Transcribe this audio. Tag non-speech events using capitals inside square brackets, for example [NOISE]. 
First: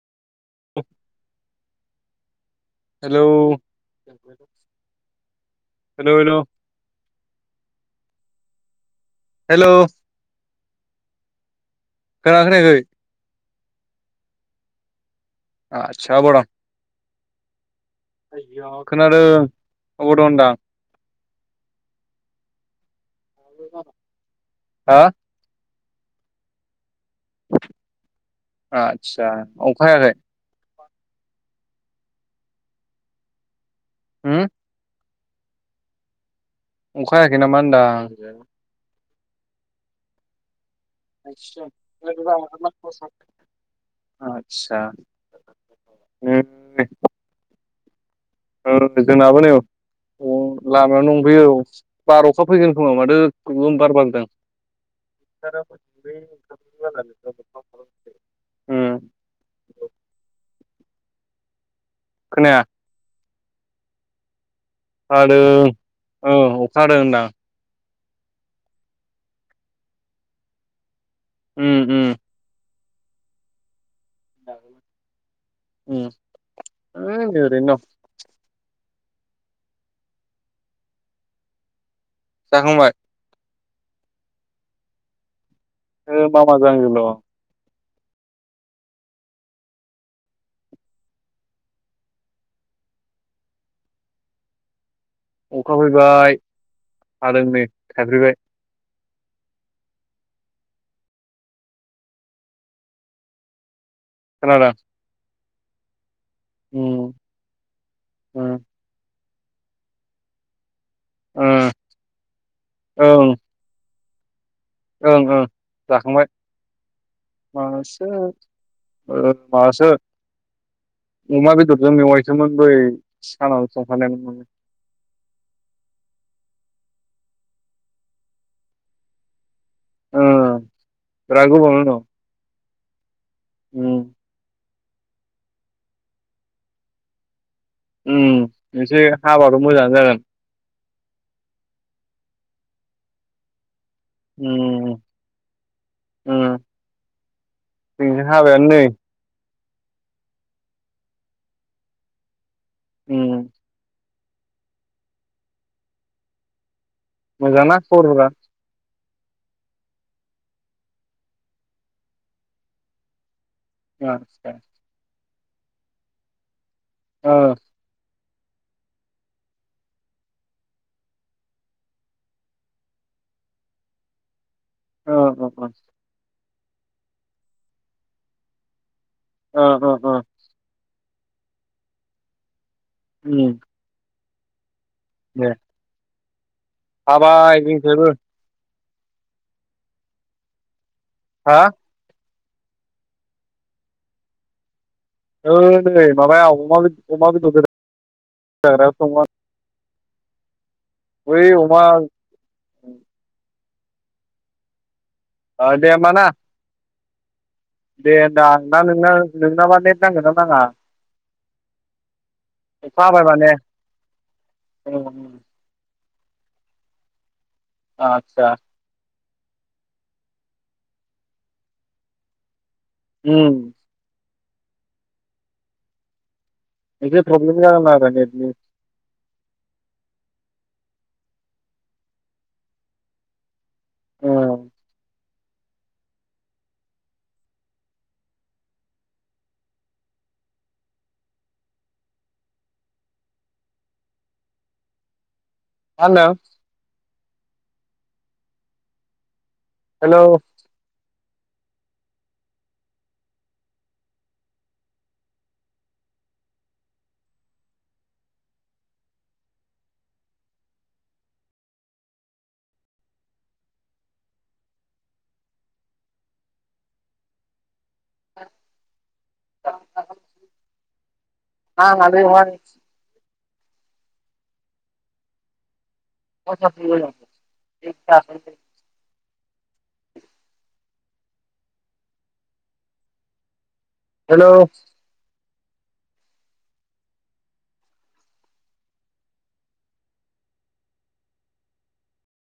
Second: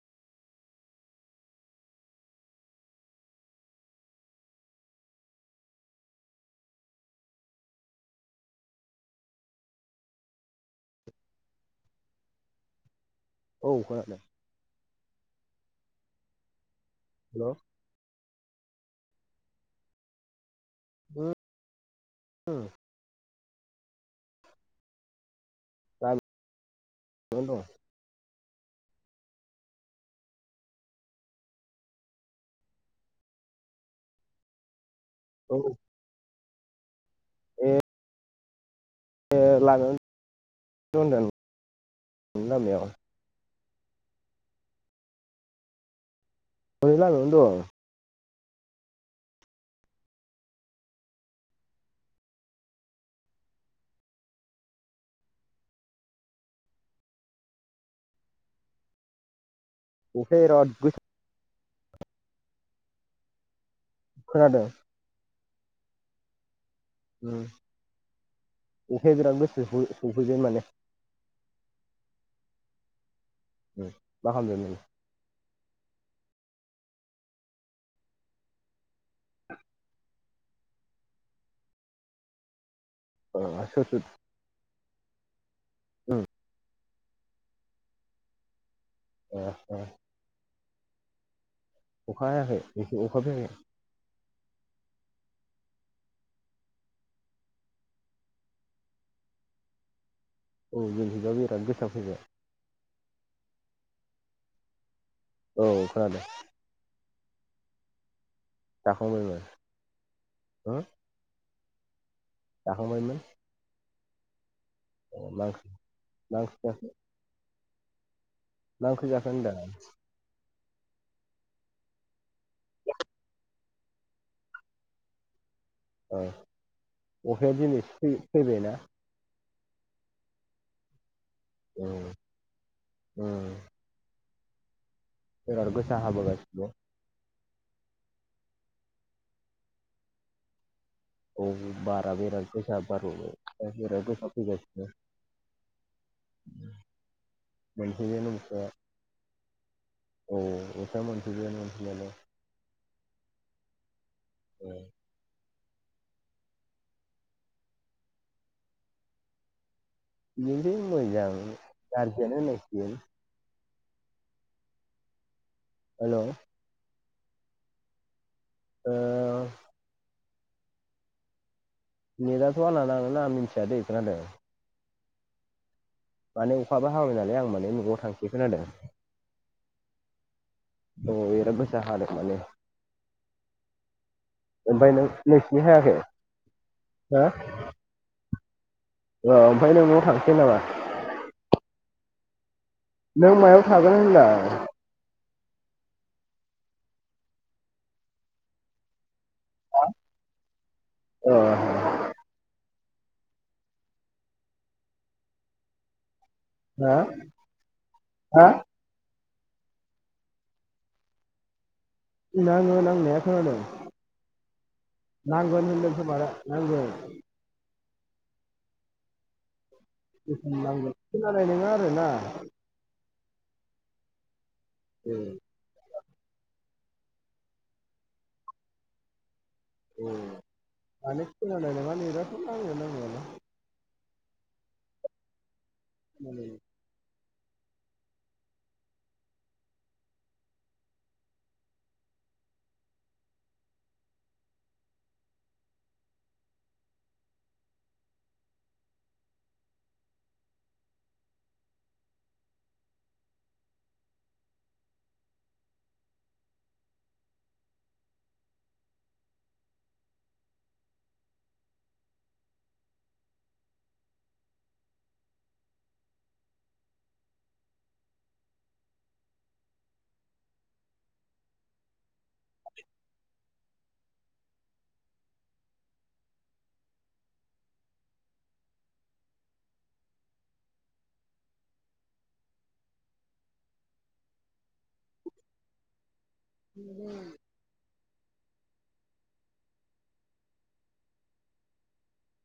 Hello hello hello hello खोनाखोनायाखै औ खोनादों आतसा अबाव दं हेल' हेल' खोनादों अबाव दं होनदां [UNINTELLIGIBLE] हा? [UNINTELLIGIBLE] आदसा अखा हायाखै? होम? औ अखा हायाखै नामा होनदां? लाङो। लामायाव आथसा। ओरैनो लामाआवनो दं। जोंनाबो नै अ लामायाव दंफैयो औ बार अखा फैगोन खोमा माथो गोगोम बार बारदों। [UNINTELLIGIBLE] उम। अखाया बिराद गोसा खोनाया। खोनादों? हादों औ अखा हादों। उम अखाया बिराद गोसासो सफैगोन माने उम उम। मा खामदो नों? उम ओ ओरैनो दं। जाखांबाय? अ सोर सोर? उम ओ मामाजों आंजोल'। [UNINTELLIGIBLE] अखा हायाखै बेखि अखा [UNINTELLIGIBLE] अखा फैबाय हादों नै थाइफ्रिबाय। औ जोंनिखिजा बिराद गोसा फैबाय। खोनादों। औ खोनादों। उम ओ। जाखांबायमोन हो? उम। जाखांबायमोन। ओं अ ओं मा ओं ओंख्रि जाखांबाय। मा ओंख्रि जाखो मासो मा ओंख्रि जाखो होनदां मासो अमा बेदरजों मेवायसोमोन बै सानाव संफानायमोन। औ अखाया दिनैसो फै-फैबायना? ओ बिराद गोबावनि उनाव। उम उम। उम। एबार गोसा हाबोलायसिगोन। उम एसे हाबाथ' मोजाङानो जागोन। औ बारा बिराद गोसा बारबोबाय बिराद गोसा फैगासिनो। उम उम मोनफैबायानो जोंनिथिं अखाया हाबायानो नै। औ अखाया मोनफैबायमोन मोनफैनायालाय। उम। [UNINTELLIGIBLE] मोजां ना खबरफोरा? बिदिनोसै मोजां गारजियानो होननांसिगोन। [INAUDIBLE] हेलौ ओ ओ औ नेदाथ आंना नांगोना नाङा मिथियादै खोनादों? [UNINTELLIGIBLE] माने अखाबो हाबाय नालाय आं माने न'आव थांसै खोनादों? ओ ओ ओ औ बिराद गोसा हादों माने। उम ओमफाय दे नों-नोंसिनि हायाखै? हो हाबाय जोंनिखिजायबो। ओ ओमफाय नों न'आव थांसै नामा? हा नों मायाव थागोन होनदां? ओ नै माबायाव अमा बेद-अमा बेदर गोदाग्रायाव दंमोन। ओ ओइ अमा ओ दे होनबा ना। हो दे होनदां ना नोंना नोंनाबा नेट नांगोन ना नाङा। नाङो अखा नांनाया हाबाय माने खोनादों उम उम नांगोन होनदों खोमारा नांगोन। आतसा जिखुनु नांगोन खोनानाय नङा आरो ना। उम ओं एसे प्रब्लेम जागोन आरो नेटनि। उम माने खोनानाय नङा नेटाथ नाङो नांनायालाय। ओ [UNINTELLIGIBLE] मा होनदों। Hello [UNINTELLIGIBLE] [UNINTELLIGIBLE] hello [UNINTELLIGIBLE]